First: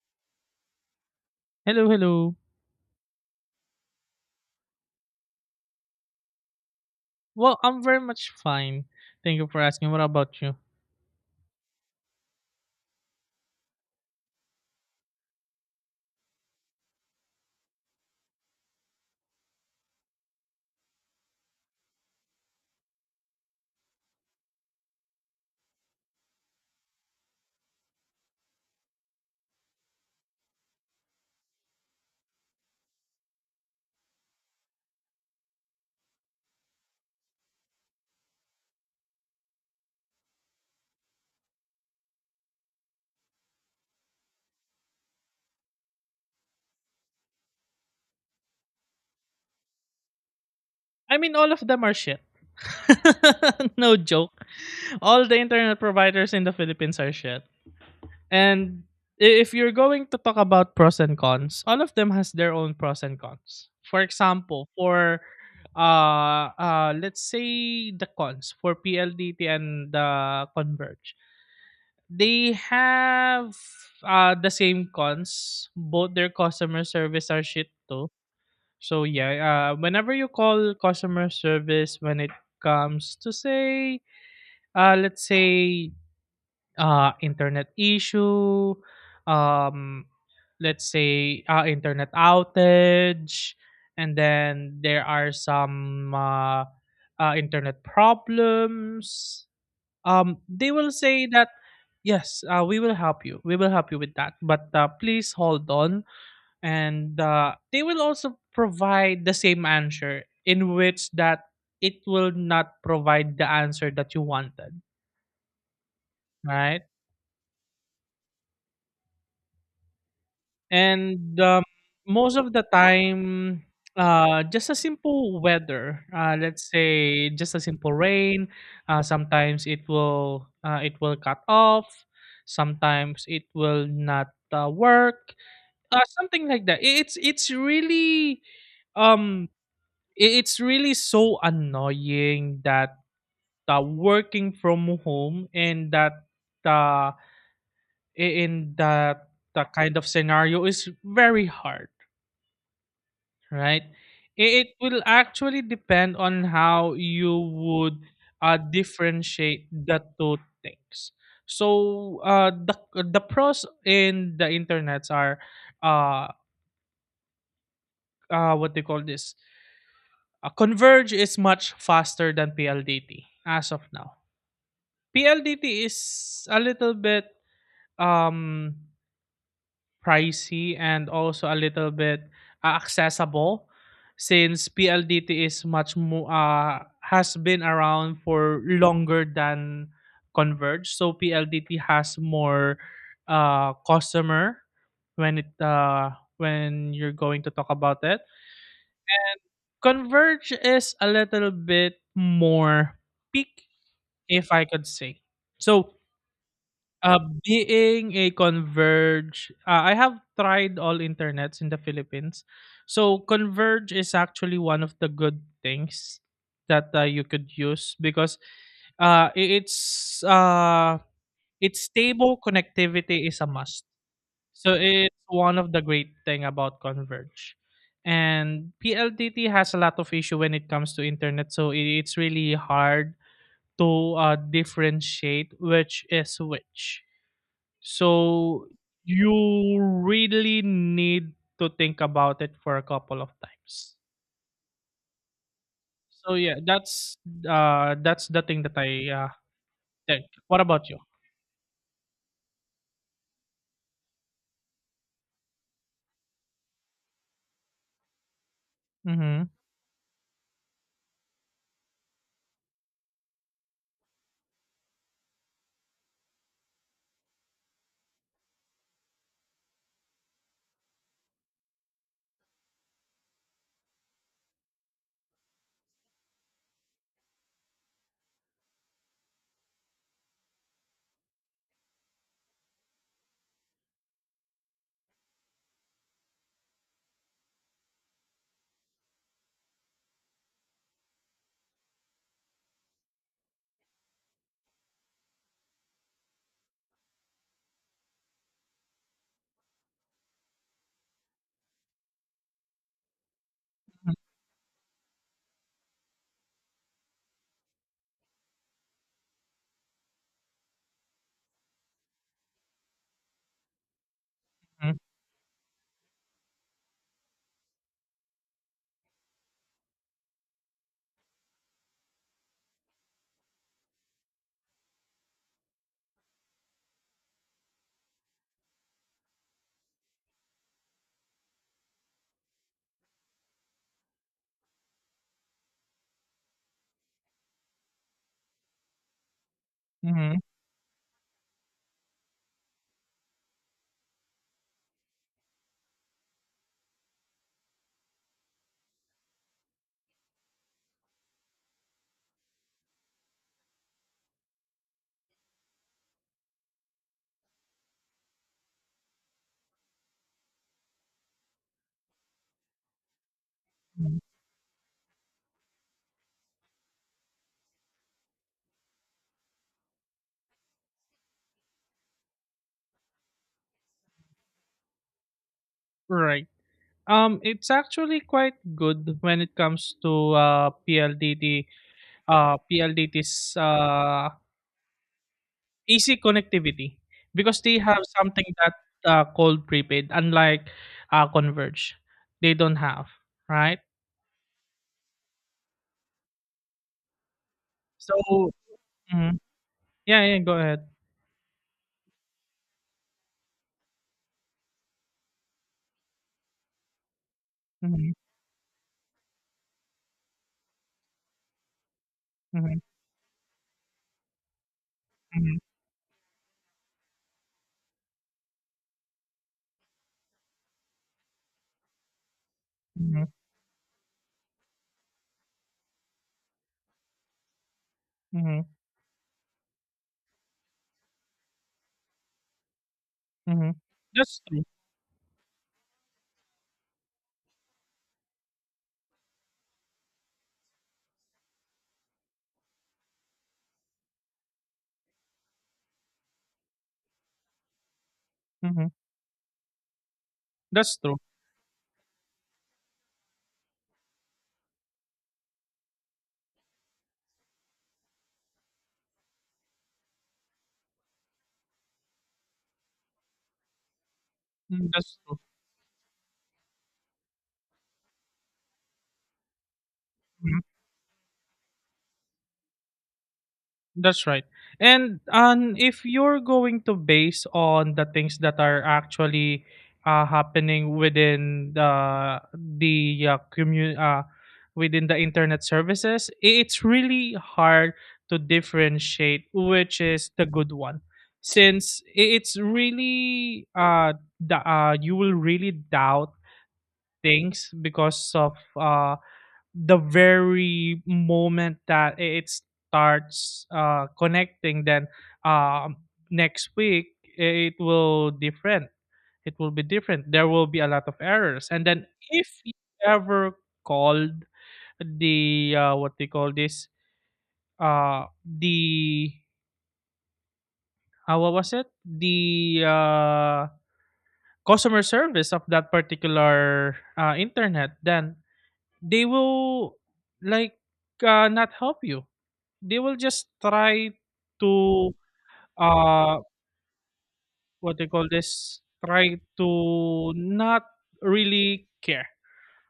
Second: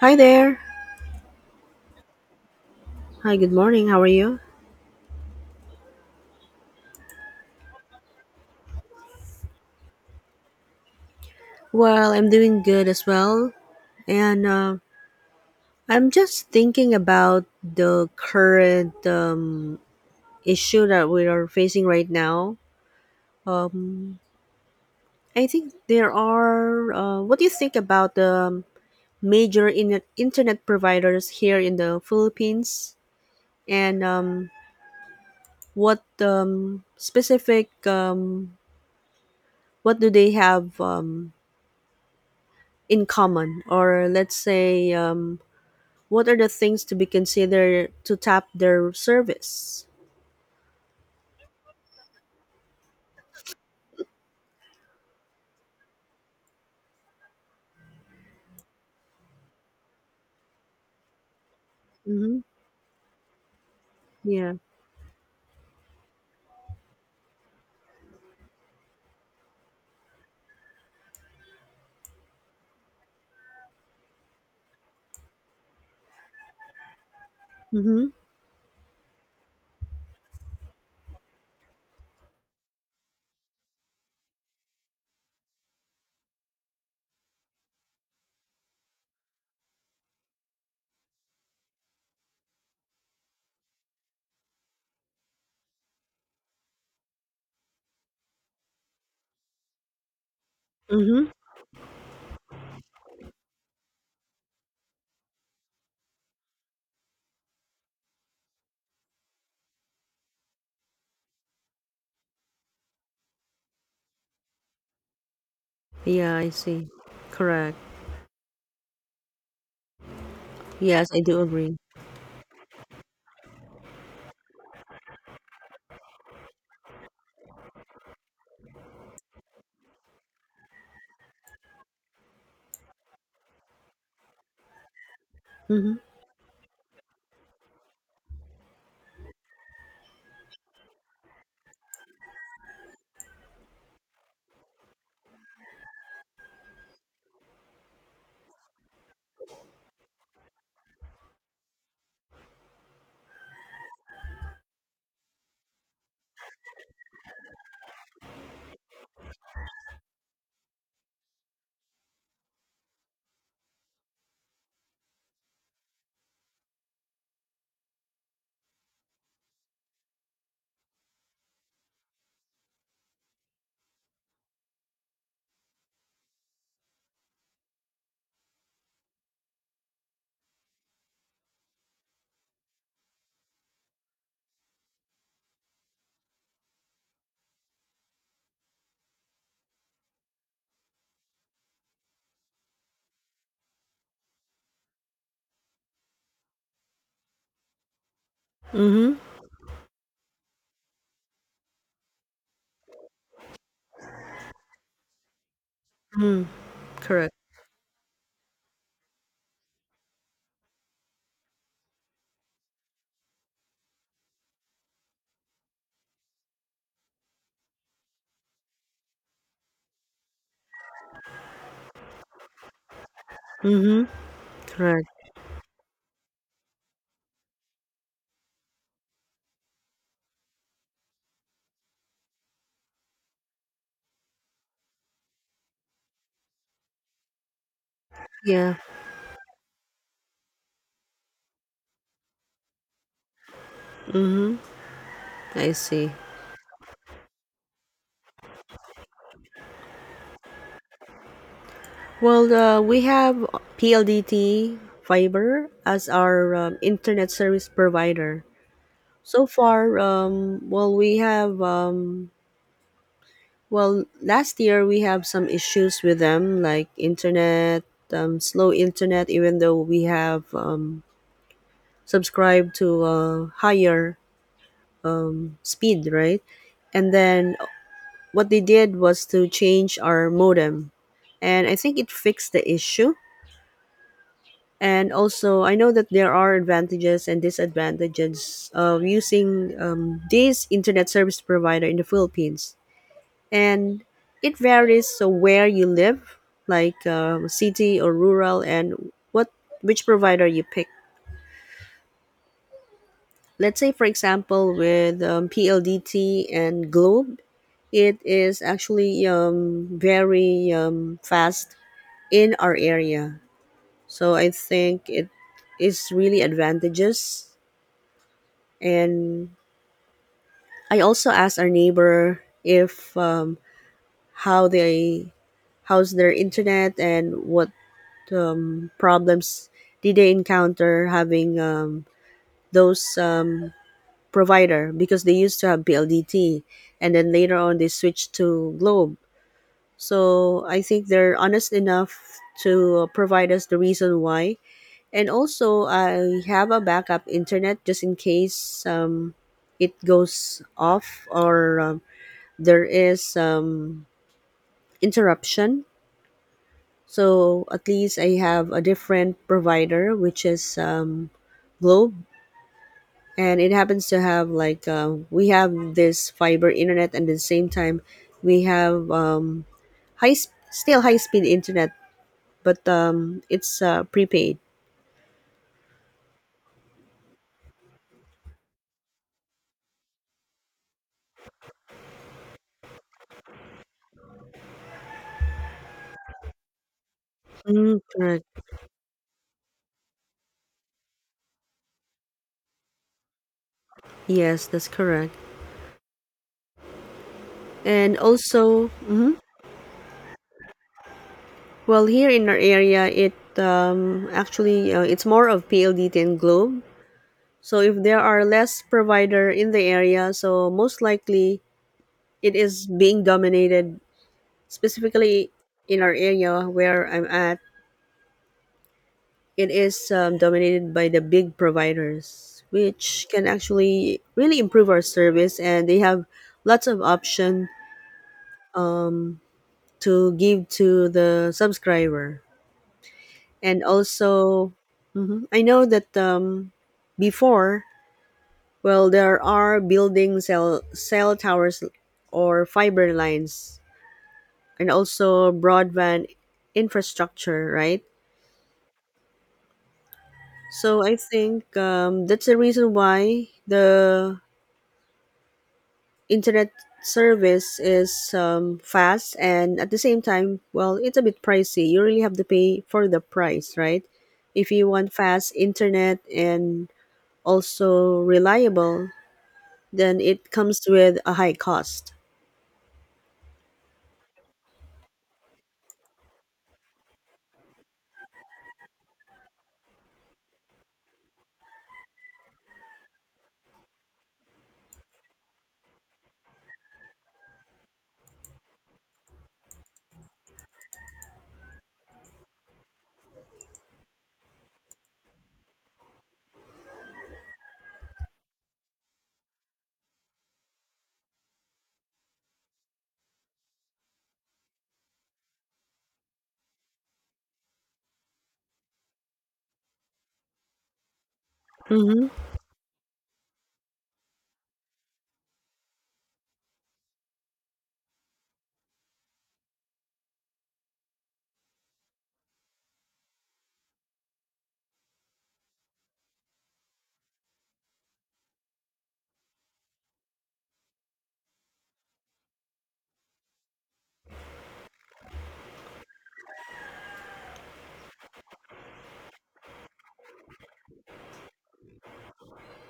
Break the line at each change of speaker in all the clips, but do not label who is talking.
Hi there.
Hello, hello.
Hi, good morning. How are you?
Well, I'm very much fine. Thank you for asking. What about you?
Well, I'm doing good as well. And I'm just thinking about the current issue that we are facing right now. Um, I think what do you think about the major internet providers here in the Philippines? And what what do they have in common? Or let's say, what are the things to be considered to tap their service?
I mean, all of them are shit. No joke. All the internet providers in the Philippines are shit. And if you're going to talk about pros and cons, all of them has
Mhm.
their own pros and cons. For
Yeah.
example, for let's say the cons for PLDT and the Converge. They have the same cons. Both their customer service are shit
Mhm.
too. So yeah, whenever you call customer service when it comes to say, let's say, internet issue, um, let's say, internet outage, and then there are some internet problems, they will say
Mhm.
that yes, we will help you with that, but please hold on, and they will also provide the same answer in which that it will not provide the answer that you wanted,
Yeah, I
right.
see. Correct. Yes, I
And
do agree.
most of the time, just a simple weather. Let's say just a simple rain. Sometimes it will cut off. Sometimes it will not work.
Mhm.
Something like that. Um it's really so annoying that, working from home and that, uh, in that, the kind of scenario is very hard, right? It will actually depend on how you would differentiate the two things. So, the pros in the internets are, uh, what they call this. Converge is much faster than PLDT as of now. PLDT is a little bit um pricey, and also a little bit accessible, since PLDT is much more has been around for longer than Converge. So PLDT has more customer when it uh, when you're going to talk about it.
Mhm.
Converge is a little bit more peak, if I could say. So,
Mhm.
uh,
Correct.
being a Converge, I have tried all internets in the Philippines. So Converge is actually one of the good things that you could use, because uh, i- it's uh, it's stable connectivity is a must.
Mhm.
So
Correct.
it's one of the great thing about Converge. And PLDT has a lot of issue when it comes to internet, so it's really hard to differentiate which is which, so
Yeah.
you really need to think about it for a couple of times.
Mhm. I see.
So yeah, that's the thing that I think. What about you?
Well, we have PLDT Fiber as our internet service provider. So
Mhm.
far, well, we have Well, last year we have some issues with them, like slow internet, even though we have subscribed to a higher speed, right? And then what they did was to change our modem. And I think it fixed the issue. And also, I know that there are advantages and disadvantages of using this internet service provider in the Philippines, and it varies so where you live, like city or rural, and what which provider you pick. Let's say, for example, with PLDT and globe, it is actually very fast in our area. So I
Mhm.
think it is really advantageous. And I also asked our neighbor if how they how's their internet and what problems did they encounter having those provider, because they used to have BLDT and then later on they switched to Globe.
Mhm.
So I think they're honest enough to provide us the reason why. And also, I have a backup internet just in case it goes off or there is interruption. So at least I have a different provider, which is Globe, and it happens to
Mhm.
have, like, we have this fiber internet, and at the same time we have still high speed internet, but it's prepaid.
Right. It's actually quite good when it comes to, PLDT's easy connectivity, because they
Mm,
have
correct.
something that, called prepaid, unlike Converge. They don't have, right?
Yes, that's correct. And
So.
also, mhm.
Mhm. Yeah, yeah, go ahead.
Well, here in our area, it actually, it's more of PLDT and Globe. So if
Mhm,
there are less provider in the area, so most likely it
mhm,
is being dominated specifically
mhm,
in our area where I'm at. It is dominated by the big providers,
mhm,
which can actually really improve our service, and they have lots of option
mhm,
um, to give to the subscriber.
mhm.
And
That's true.
also, mhm, I know that before, well, there are building cell towers or fiber lines and also broadband infrastructure, right?
Mhm. That's
So I
true.
think that's the reason why the internet service is fast, and at the same time, well, it's a bit pricey. You really have to pay for the price, right? If you
Mm,
want
that's true.
fast internet and also reliable, then it
Mhm.
comes with a high cost.
That's right. And if you're going to base on the things that are actually happening within within the internet services, it's really hard to differentiate which is the good one, since it's really, you will really doubt things because of, the very moment that it starts connecting, then, um, next week it will different. it will be different. There will be a lot of errors, and then
Mm-hmm.
if you ever called the, what they call this, the what was it, the customer service of that particular internet, then they will, like, not help you. They will just try to, uh what they call this, try to not really care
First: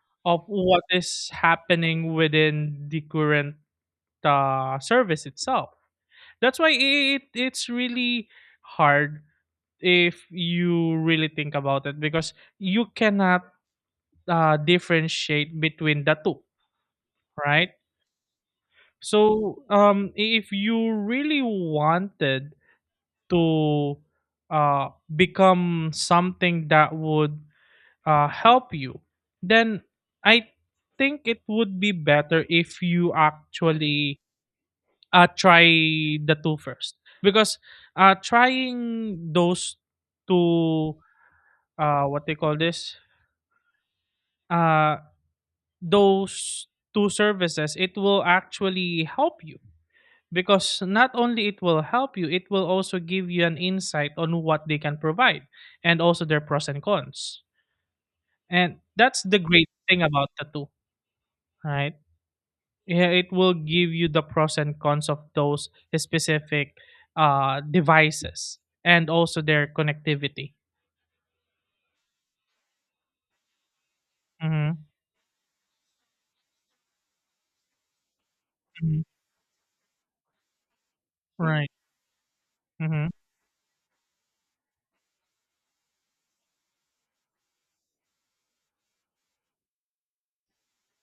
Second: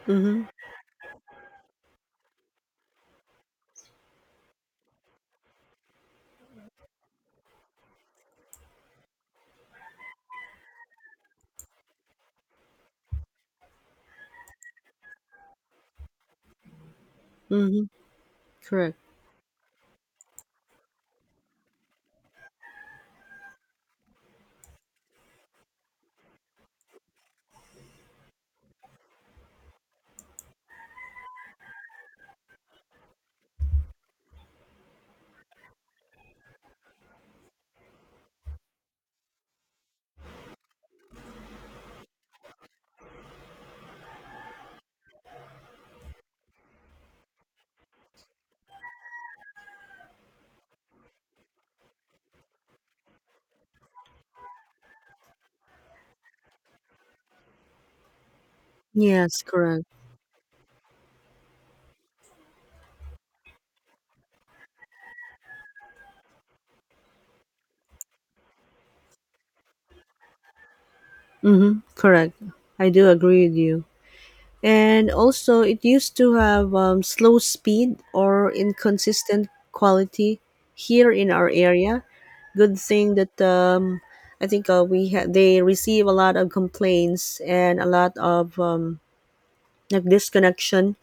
Mm-hmm.
of what is happening within the current service itself. That's why it's really hard if you really think about it, because you cannot differentiate between the two, right?
Mm-hmm. Correct.
So, if you really wanted to, uh, become something that would help you, then I think it would be better if you actually try the two first. Because, trying those two, what they call this, uh, those two services, it will actually help you, because not only it will help you, it will also give you an insight on what they can provide, and also their pros and cons. And that's the
Yes,
great
correct.
thing about the two, right? Yeah, it will give you the pros and cons of those specific devices, and also their connectivity.
Mm-hmm. Correct. I do agree with you.
Hmm.
And also, it used to have slow speed or
Hmm.
inconsistent quality here in our
Right.
area. Good
Hmm.
thing that I think they receive a lot of complaints and a lot of like disconnection.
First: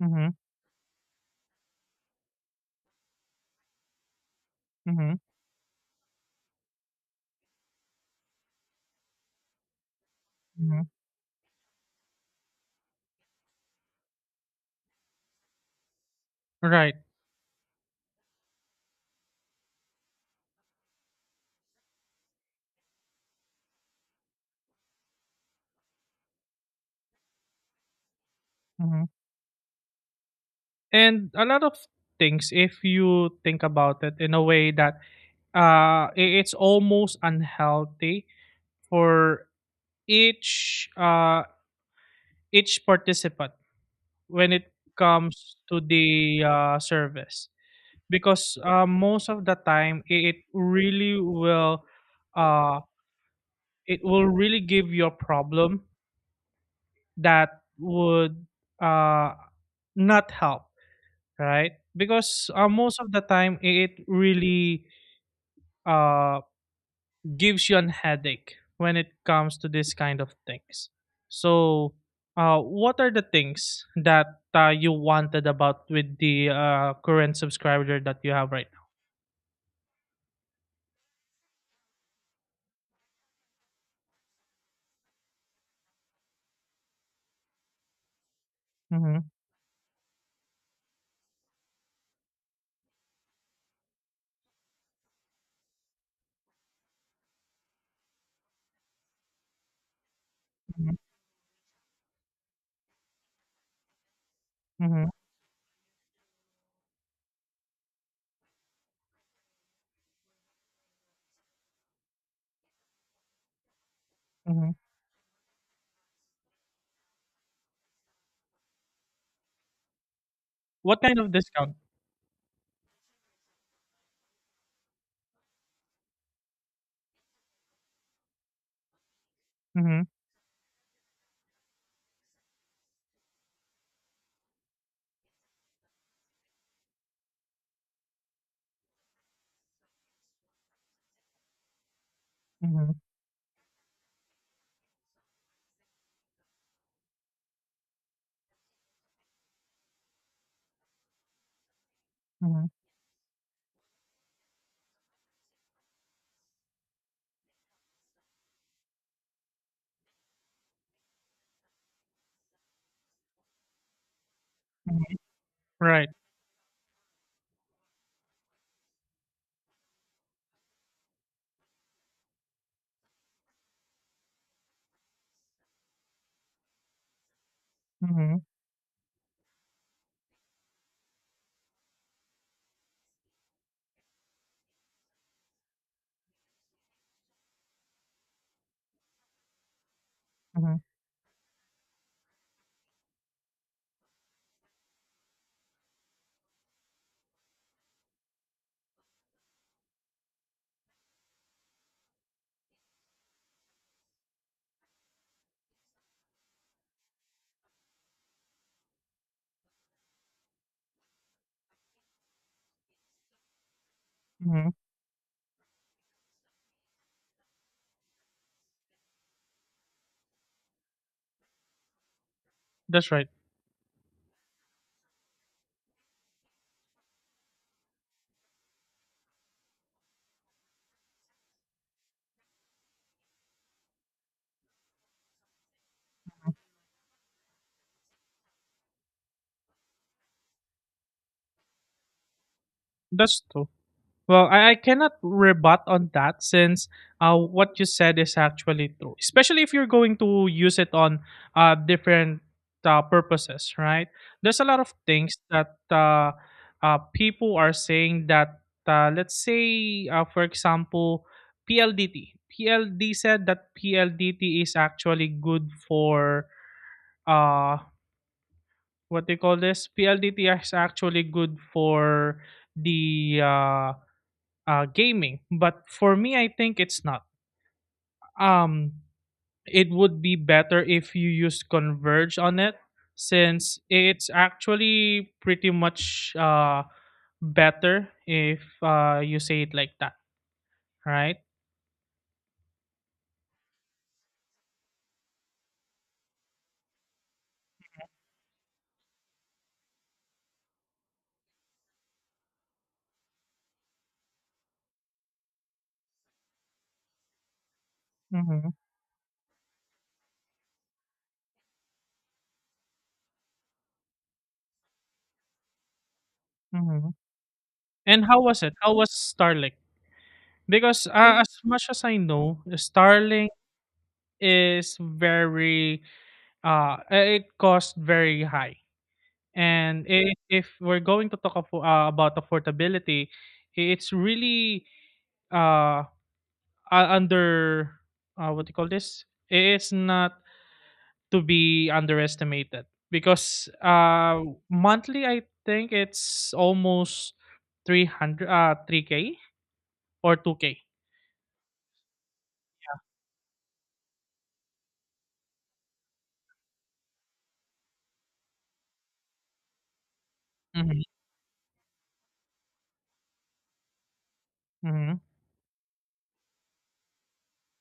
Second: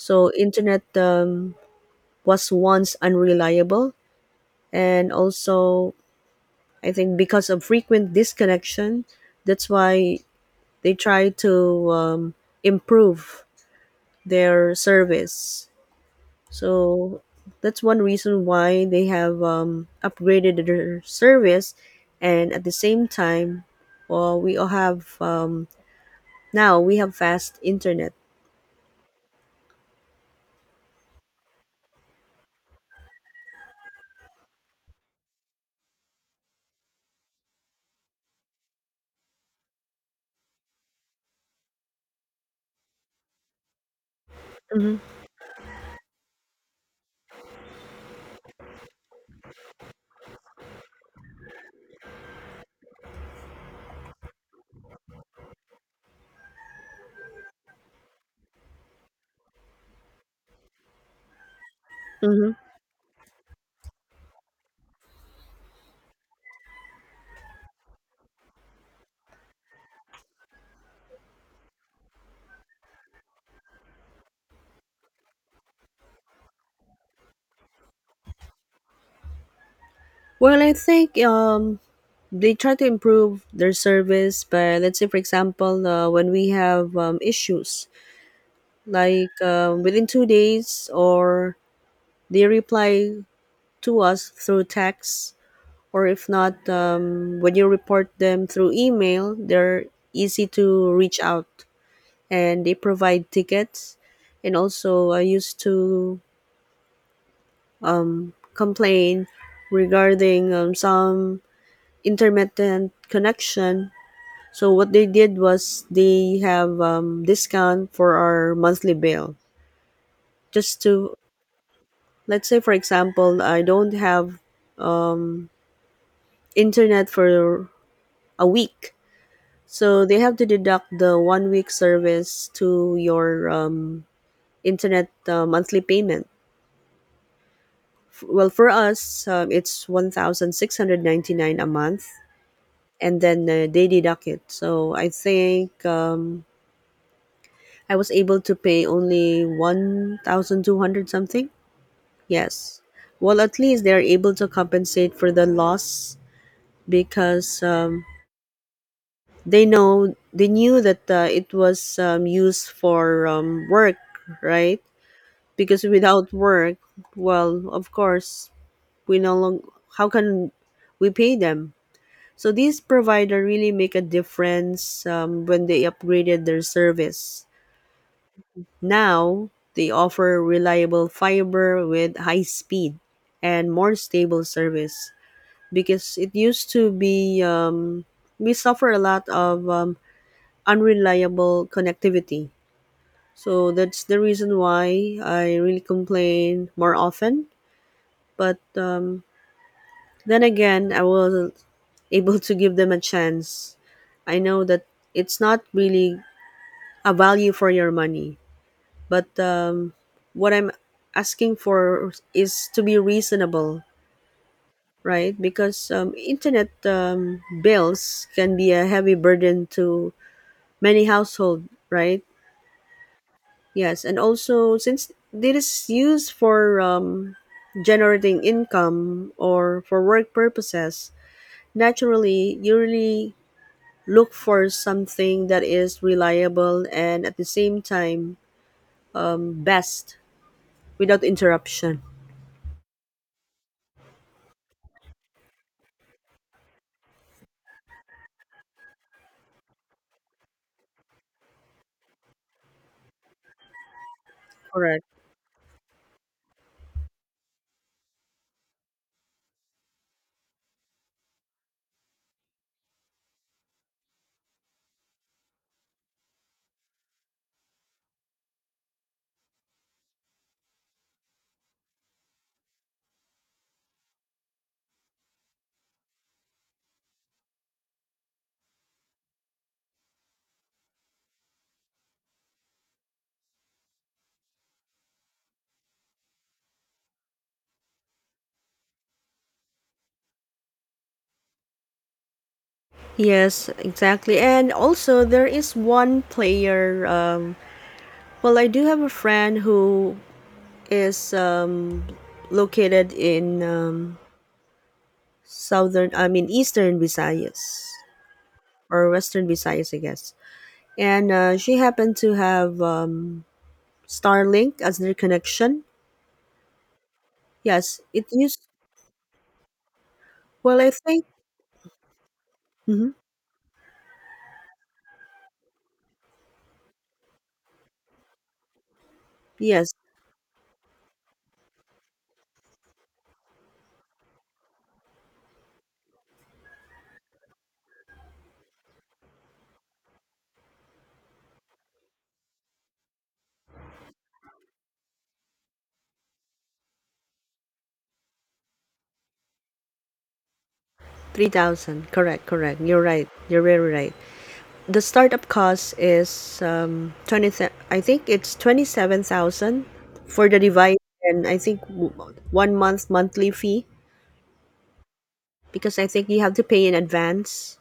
Hmm.
internet was once unreliable, and
Hmm.
also I think because of frequent disconnection, that's why
Hmm.
they try to improve their service.
Right.
So that's one reason why they have upgraded their service, and at the same time, well, we all have now we have fast internet.
Hmm. And a lot of things, if you think about it, in a way that, it's almost unhealthy for each uh each participant when it
Hmm.
comes to the service, because most of the time it really will, uh it will really give you a problem that would uh not help, right?
Hmm.
Because most of the time it really uh gives you an headache when it comes to this kind of things. So, what are the things that you wanted about with the current subscriber that you have right now?
Well, I think they try to improve their service. But let's say, for example, when we have issues,
Mm-hmm,
like, within 2 days, or they reply to us through text. Or if not, when you report them through email, they're easy to reach out and they provide tickets. And
mm-hmm,
also, I used to complain regarding some intermittent connection.
hmm.
So what they did was they have discount for our monthly bill. Just
What
to
kind of discount?
let's say, for example, I don't have um, internet for a week.
Mm-hmm,
So they have to deduct the one week service to your internet monthly payment. Well, for us, it's 1,699 a month,
mm-hmm,
and then they deduct it. So I think I was able to pay only 1,200 something.
hmm.
Yes. Well, at least they are able to compensate for the loss, because they knew that it was used for work, right? Because
Right.
without work, well, of course, we no longer how can we pay them? So these provider really make a difference when they upgraded their service.
Mm-hmm,
Now they offer reliable fiber with high speed and more stable service, because it used to be, we suffer a lot of
mm-hmm,
unreliable connectivity. So that's the reason why I really complain more often. But then again, I was able to give them a chance. I know that it's not really a value for your money, but what I'm asking for is to be reasonable,
hmm.
right? Because internet bills can be a heavy burden to many household, right?
That's right.
Yes, and also since it is used for generating income or for work purposes, naturally, you really look for something that is reliable and at the same time best without interruption.
That's true. Well, I cannot rebut on that, since what you said is actually true, especially if you're going to use it on different purposes, right? There's a lot of
Correct.
things that, people are saying that, let's say, for example, PLDT. PLD said that PLDT is actually good for, uh, what do you call this? PLDT is actually good for the, gaming. But for me, I think it's not. Um, it would be better if you use Converge on it, since it's actually pretty much better if you say it like that, right?
Yes, exactly. And also, there is one player. Well, I do have a friend who is located in southern, I mean, eastern Visayas
Mm-hmm,
or western Visayas, I guess. And she happened to have Starlink as their connection.
mm-hmm.
Yes,
And
it
how was
used
it? How was Starlink?
Well, I
Because,
think,
as much as I know,
mhm,
Starlink is very, it cost very high.
yes,
And if we're going to talk affo about affordability, I it's really, uh, uh, under, what do you call this? It is not to be underestimated because, monthly, I think it's almost 300, 3K or 2K.
3,000. Correct, correct. You're right. You're very right. The startup cost is 20. I think it's 27,000 for the device,
Mhm,
and I think one month monthly fee,
mhm,
because I think you have to pay in advance.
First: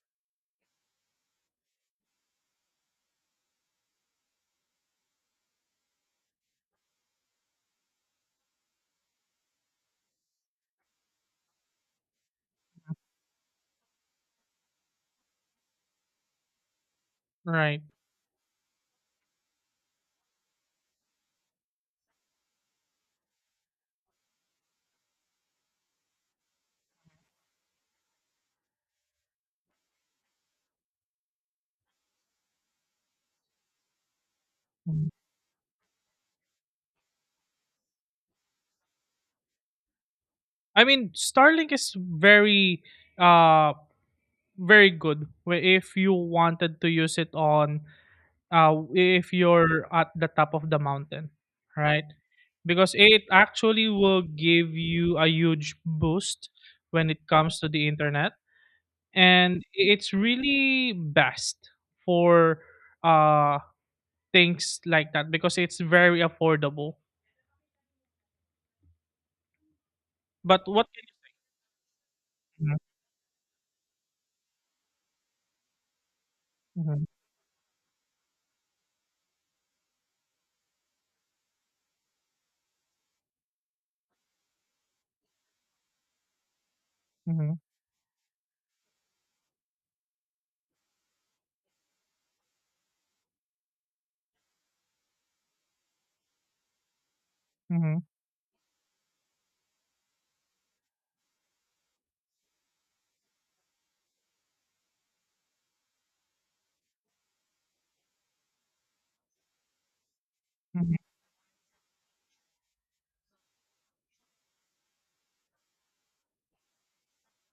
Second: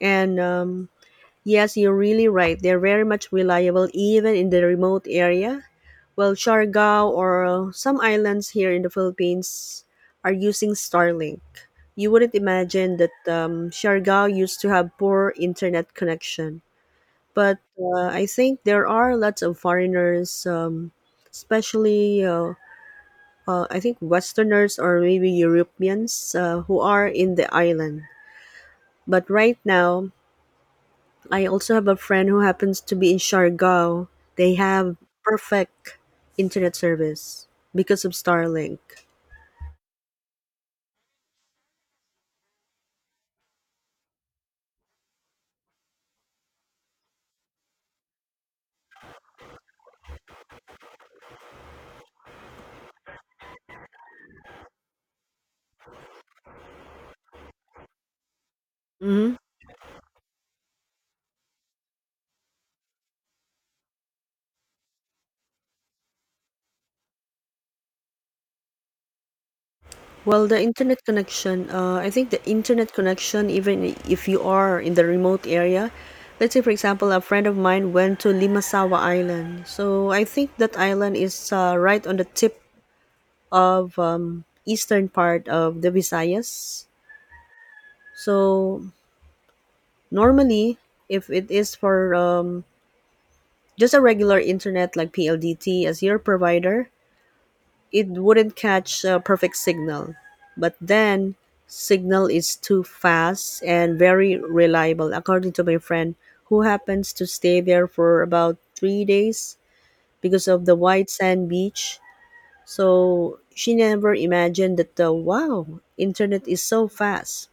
And yes, you're really right. They're very much reliable even in the remote area. Well, Siargao or some islands here in the Philippines are using Starlink. You wouldn't imagine that Siargao used to have poor internet connection. But
right.
I think there are lots of foreigners, especially I think Westerners or maybe Europeans who are in the island. But right now, I also have a friend who happens to be in Siargao. They have
Mhm.
perfect internet service because of Starlink.
I mean, Starlink is very, uh, very good, where if you wanted to use it on, if you're at the top of the mountain, right? Because it actually will give you a huge boost when it comes to the internet,
Mhm.
and it's really best for, uh things like that, because it's very affordable.
Well,
But what can
I think the
you?
internet connection, even if you are in the remote area, let's say, for
Hmm.
example, a friend of mine went to Limasawa Island. So I think that island is right on the tip of eastern part of the Visayas.
Hmm.
So normally, if it is for just a regular internet like PLDT as your provider,
Hmm.
it wouldn't catch a perfect signal. But then, signal is too fast and very reliable, according to my friend, who happens to stay there for about 3 days because of the white sand beach. So she never imagined that the, wow, internet is so fast.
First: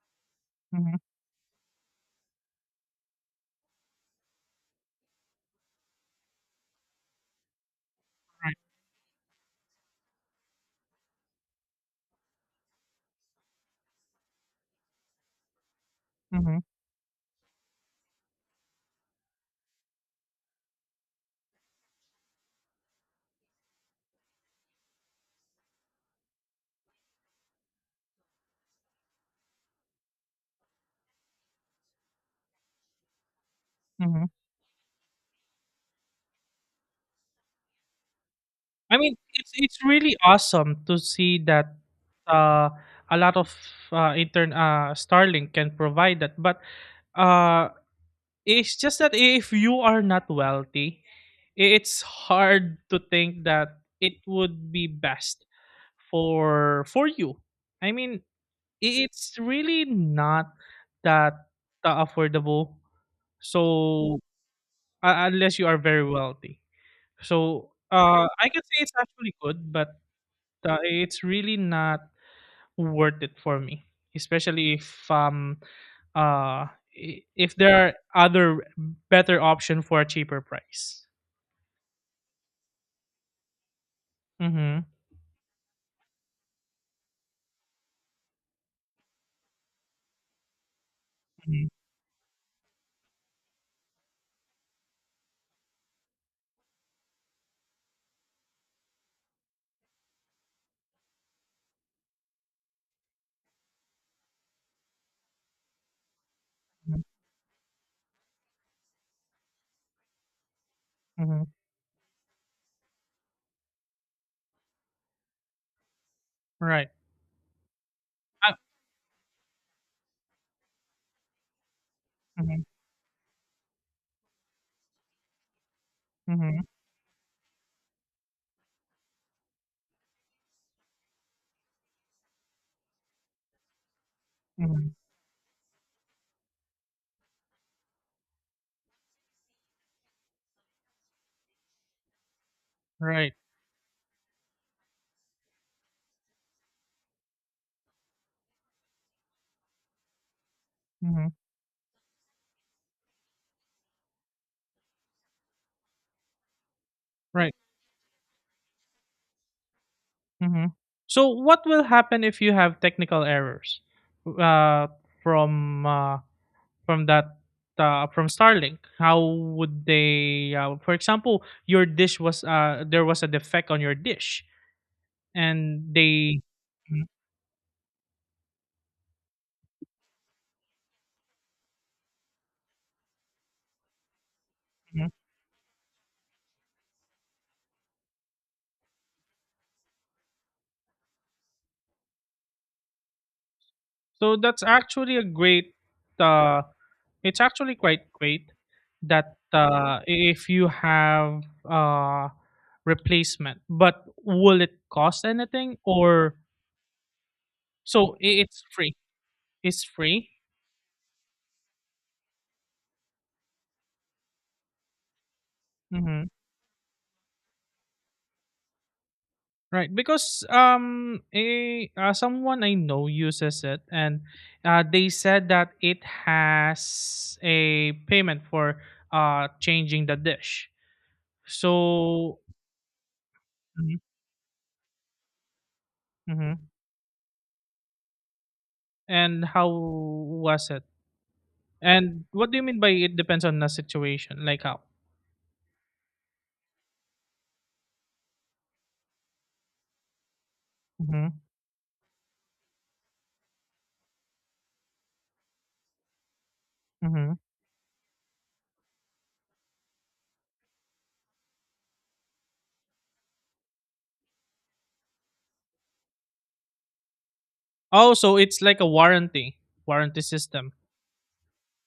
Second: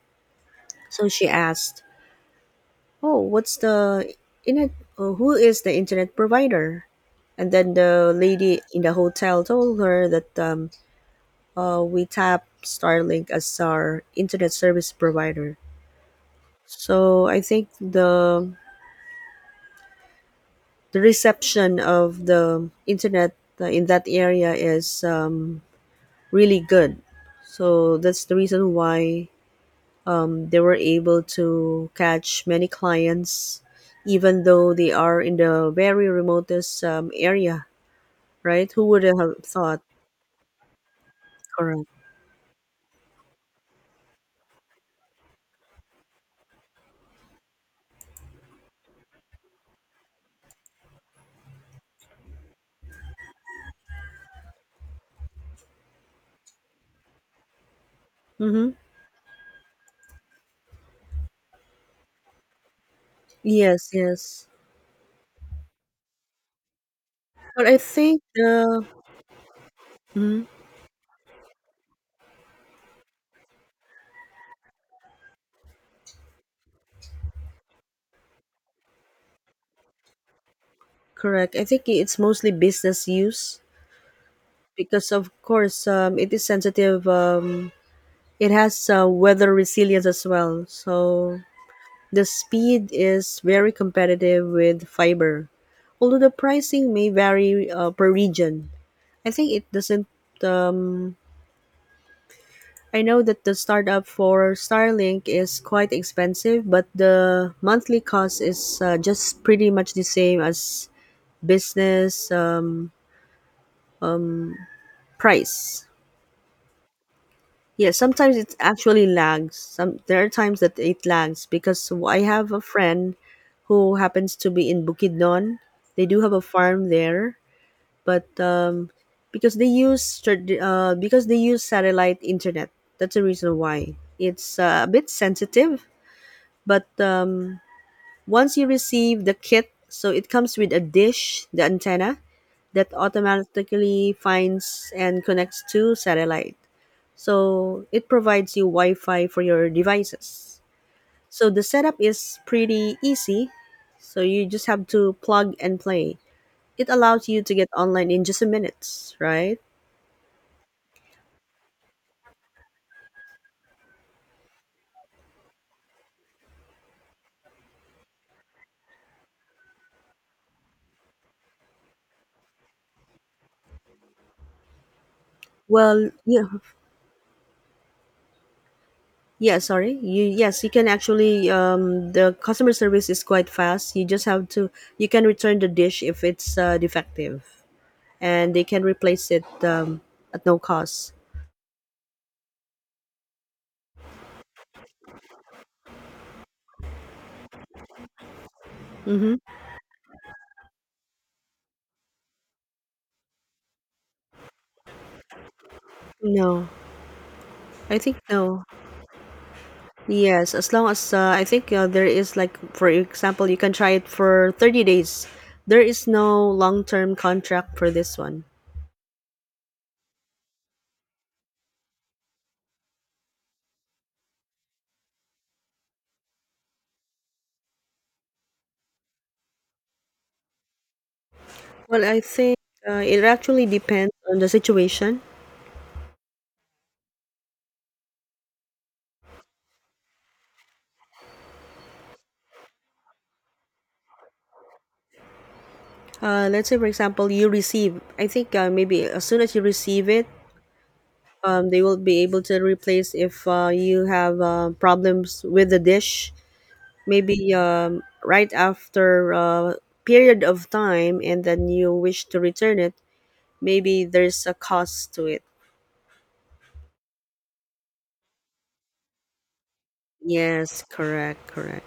Hmm.
So she asked, "Oh, what's the internet? Who is the internet provider?" And then the lady in the hotel told her that we tap Starlink as our internet service provider. So I think the reception of the internet in that area is really good. So that's the reason why they were able to catch many clients,
Hmm.
even though they are in the very remotest area, right? Who
I
would
mean,
have
it's
thought?
really awesome to see that,
Correct.
uh, a lot of, intern Starlink can provide that, but, uh, it's just that if you are not wealthy, it's hard to think that it would be best for you. I mean,
Mm-hmm.
it's really not that affordable.
Yes,
So,
yes.
unless you are very wealthy,
But
so,
I think
I can say
the
it's actually good, but,
Mm-hmm.
it's really not worth it for me, especially uh if there are other better option for a cheaper price.
Correct. I think it's mostly business use,
Mm-hmm.
because, of course, it is sensitive. It has weather resilience as well. So
Mm-hmm.
the speed is very competitive with fiber, although the pricing may vary per region. I think it doesn't. Um, I know that the startup for Starlink is quite expensive, but the monthly cost is just pretty much the same as
Mm-hmm.
business price.
Right.
Yeah, sometimes
Uh,
it actually lags. Some there are times that it lags because I have a
mm-hmm.
friend who happens to be in Bukidnon. They do have a
Mm-hmm.
farm there, but because they use satellite internet, that's the reason why it's
Mm-hmm.
a bit sensitive. But once you receive the kit, so it comes with a dish, the antenna, that
Right.
automatically finds and connects to satellite. So it provides you Wi Fi for your devices.
Mm-hmm.
So the setup is pretty easy. So you just have to plug and play. It allows you
Right.
to get online in just a minute, right?
Mm-hmm. So what will happen if you have technical errors, uh, from uh, from that, from Starlink? How would they? For example, your dish was there was a defect on your dish, and
Well,
they...
yeah,
Mhm,
yeah. Sorry, you yes, you can actually. The customer service is quite fast. You just have to. You
mhm.
can return the dish if it's defective, and they can replace it at no cost.
So that's actually a great uh it's actually quite great that,
Mm-hmm.
if you have uh replacement. But will it cost anything, or
No, I
so
think no.
it's free. It's free.
Yes, as long as I think there is, like, for example, you can try it for 30 days. There is
Mhm.
no long-term contract for this one.
Right, because someone I know uses it, and they said that it has a payment for changing the dish.
Well, I
So.
think it actually
Mhm,
depends on the situation.
mhm. And how was it? And what do you mean by it depends on the situation? Like how?
Let's say, for example, you receive, I think maybe as soon as you receive it,
Mhm,
they will be able to replace if you have problems with the dish.
mhm.
Maybe right after a period of time and then you wish to return it, maybe there's a cost to it.
Oh, so it's like a warranty system.
Yes, correct, correct.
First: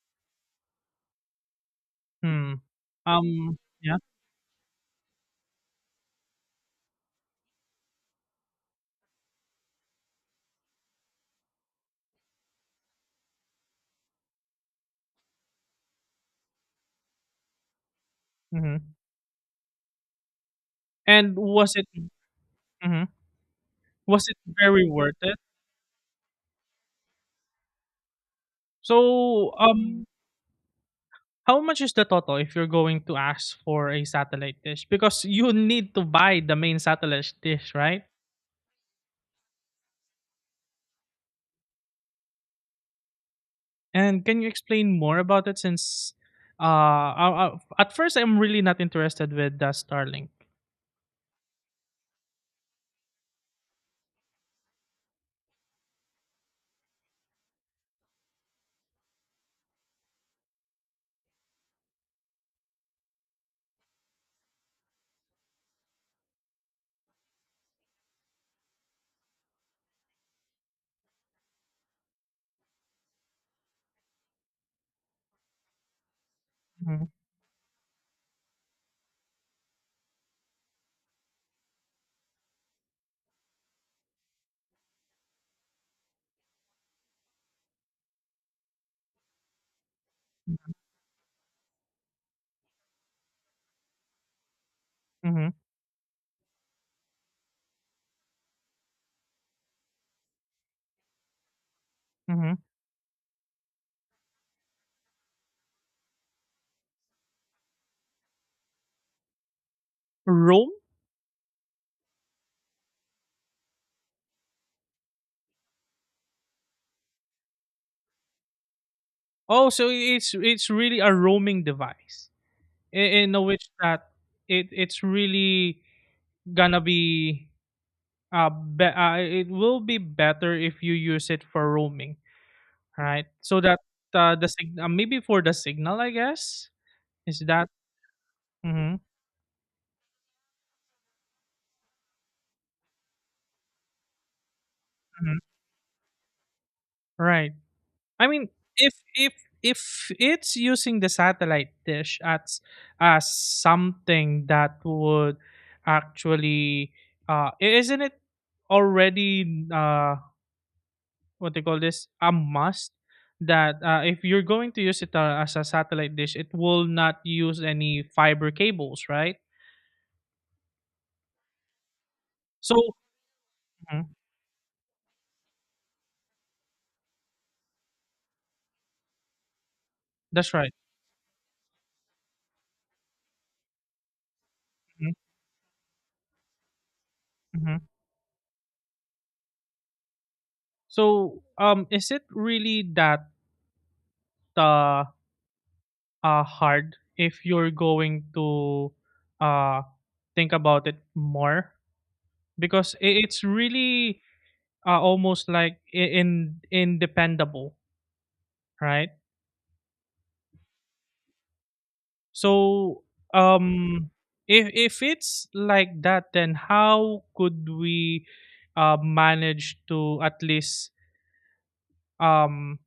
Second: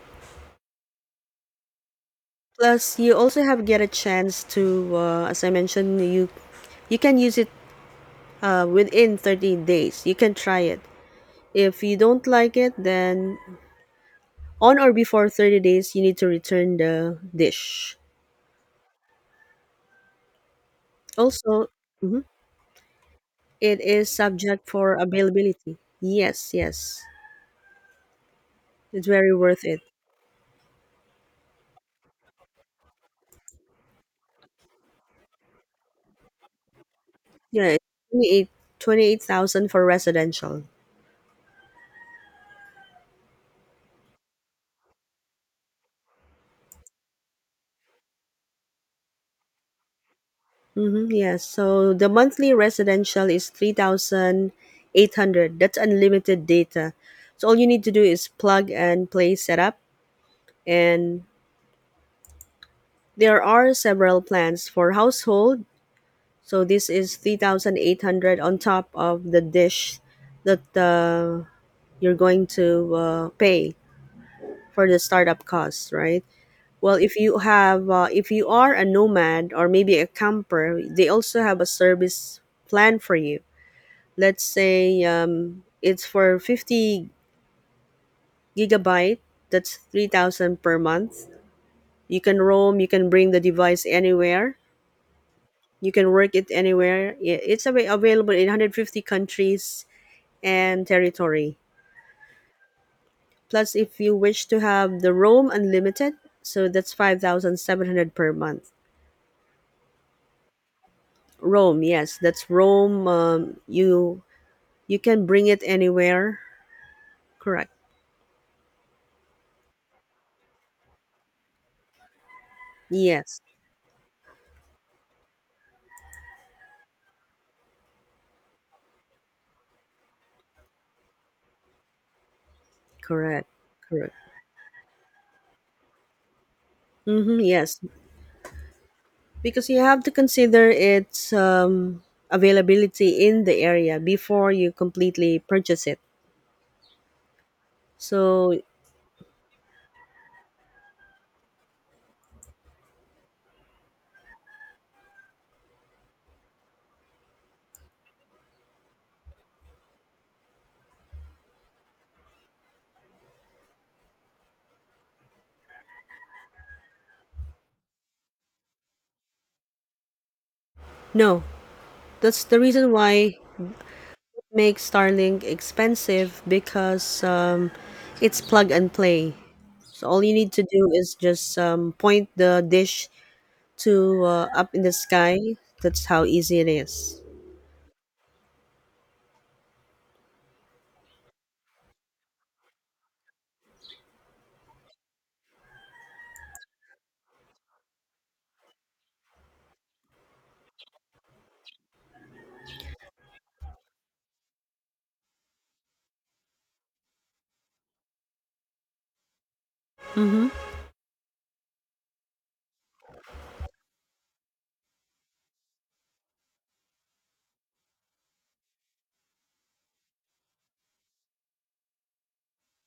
Hmm.
Plus, you also have get a
Yeah.
chance to, as I mentioned, you can use it within 30 days. You can try it. If you don't like it, then on or before 30 days, you need to return the dish.
Mhm. And
Also,
was it?
mhm,
Mhm.
it is
Was it
subject
very
for
worth it?
availability. Yes, yes. It's very
So,
worth it.
how much is the total if you're going to ask for a satellite dish? Because you need to buy the main satellite
Yeah,
dish,
it's
right?
28 28,000 for residential.
And can you explain more about it, since at first I'm really not interested with the Starlink.
Mm-hmm, yes. So the monthly residential is 3,800. That's unlimited data. So all you need to do is plug and play setup. And there are several plans for household. So this is 3,800 on top of the dish that you're going to pay for the startup costs, right? Well,
Mhm,
if you are a nomad or maybe a camper, they also have a service plan for you. Let's say it's for 50 gigabyte. That's 3,000 per month. You can roam, you can bring the device anywhere,
mhm,
you can work it anywhere. It's available in 150 countries and territory.
mhm.
Plus, if you wish to have the roam unlimited, so that's 5,700 per month.
Roam?
Roam? Yes, that's roam. You can bring it anywhere. Correct.
Oh, so it's really a roaming device in, in
Yes,
a which that it's really gonna be, it will be better if you use it for roaming, right?
correct,
So that,
correct.
maybe for the signal, I guess,
Mm-hmm,
is that.
yes.
Hmm.
Because you have to consider its availability in the area before you completely purchase it.
Right. I mean,
So,
if if if it's using the satellite dish, as something that would actually, isn't it already, what they call this, a must that, if you're going to use it, as a satellite dish, it will not use any fiber cables, right?
no, that's the
So.
reason why
Mhm,
it makes Starlink expensive, because it's plug and play. So, all you need
that's
to
right.
do is just point the dish to up in the
Mhm,
sky. That's how easy it is.
mhm. So, is it really that, uh hard, if you're going to, uh, think about it more, because it's really, almost like, I- in independable, right?
Mm-hmm.
So, um, if it's like that, then how could we, manage to at least, um,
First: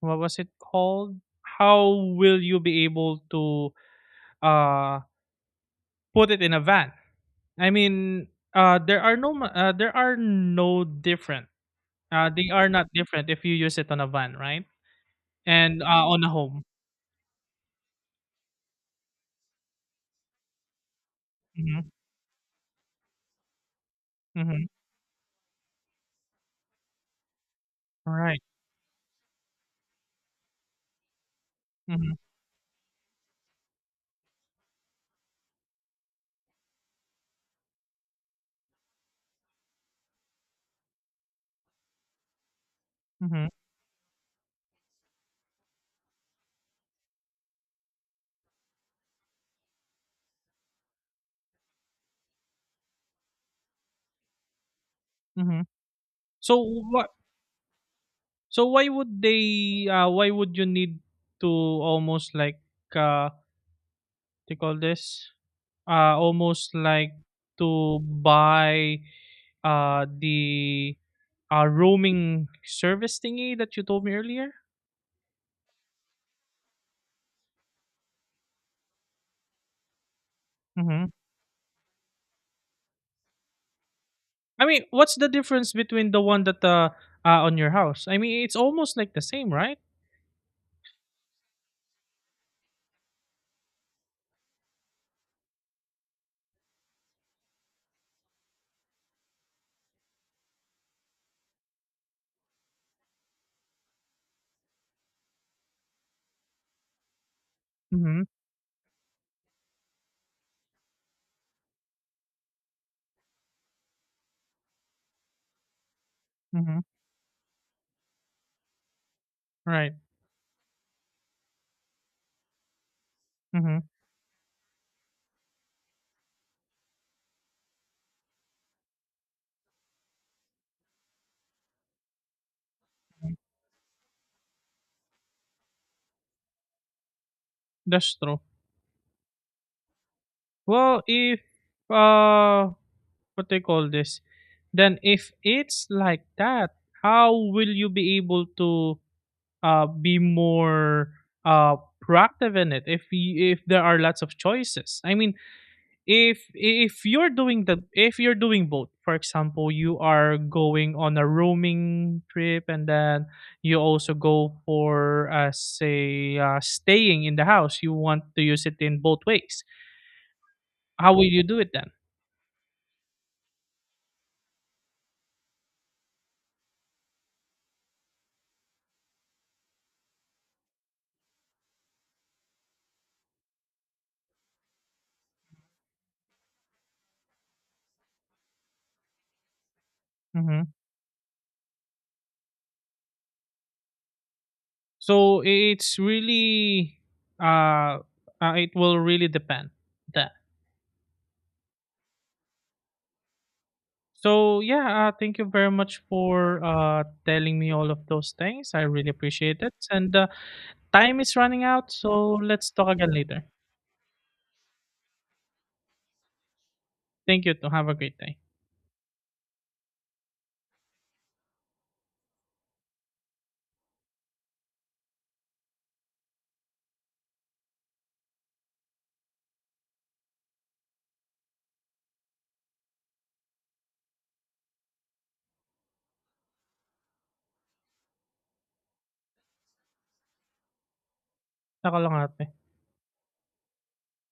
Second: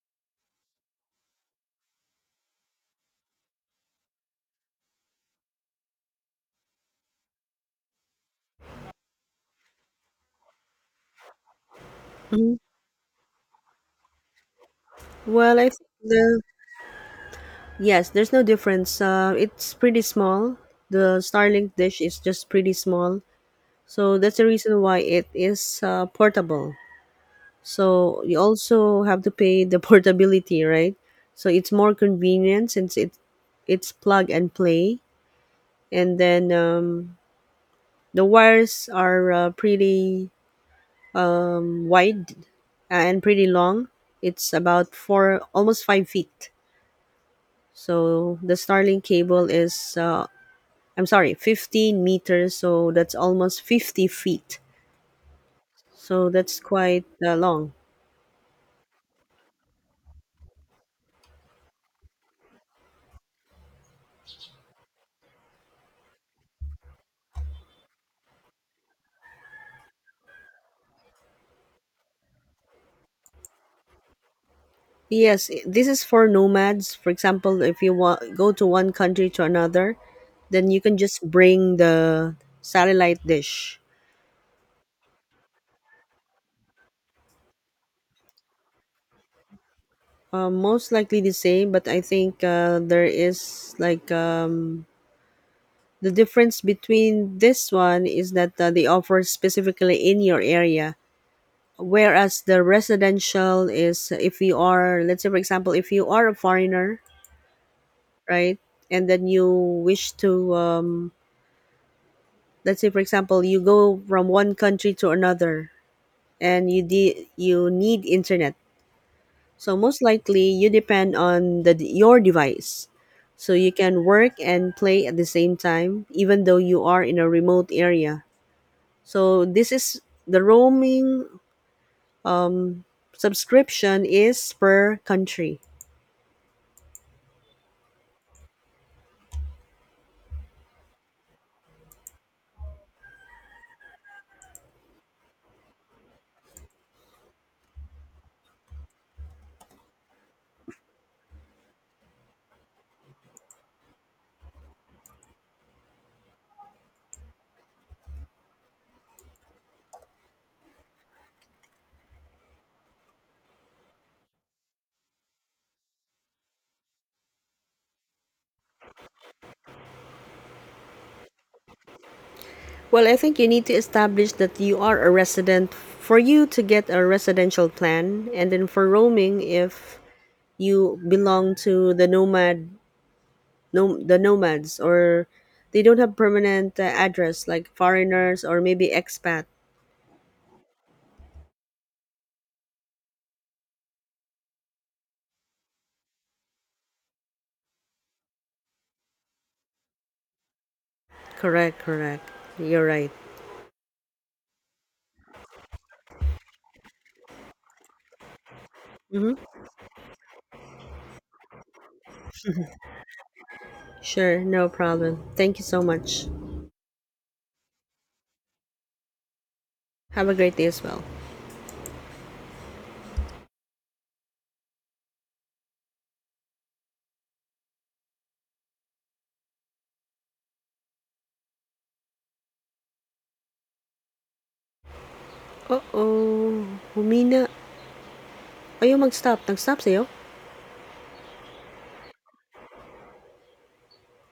what was it called? How will you be able to, uh, put it in a van? I mean, there are no different.
Mm-hmm.
They
Hmm.
are not different if you use it on a van, right?
Well, I think
And on a
the
home.
yes, there's no difference. It's pretty small. The Starlink
Mm-hmm.
dish is just pretty small, so that's the
Mm-hmm.
reason why it is portable. So you
Right.
also have to pay the portability, right? So it's more
Mm-hmm.
convenient, since it's plug and play, and then the wires are pretty wide and pretty
Mm-hmm.
long. It's about four, almost 5 feet. So the Starlink cable is, I'm sorry, 15 meters. So that's almost 50 feet.
Mm-hmm.
So
So
that's quite
what?
long.
So why would they? Why would you need to, almost like, what do you call this? Almost like to buy, the roaming service thingy that you told me earlier.
Yes, this is for nomads. For example, if you want go to one country to another, then you can
Mm-hmm.
just bring the satellite dish.
I mean, what's the difference between the one that, on your house? I mean, it's almost like the same, right?
Most likely the same, but I think there is, like, the difference between this one is that they offer specifically in your area, whereas the residential is if you are, let's say for example, if you are a foreigner,
Mhm.
right, and then you wish to, let's say for example, you go from one country to another, and
Mhm.
you you need internet. So
Right.
most likely you depend on the your device. So you
Mhm.
can work and play at the same time, even though you are in a remote area. So this is the roaming
Mhm.
subscription is per country.
That's true. Well, if, uh what they call this? Then if it's like that, how will you be able to be more proactive in it, if there are lots of choices? I mean, if you're doing the if you're doing both, for example, you are going on a roaming trip, and then you also go for, say, staying in the house. You want to use it in both ways. How will you do it then?
Well, I think you need to establish that you are a resident for you to get a residential plan, and then for roaming, if you belong to the nomad, no, the nomads, or they don't have permanent address, like foreigners or maybe expat.
Hmm. So uh, it will really depend that.
Correct, correct. You're right.
So yeah, thank you very much for telling me all of those things. I really
Mm-hmm.
appreciate it, and time is running out, so let's talk again later.
Sure, no problem, thank you so much.
Thank you, to have a great day.
Have a great day as well. Oh, humina ayaw mag-stop nag-stop sa'yo.
Nakalangate.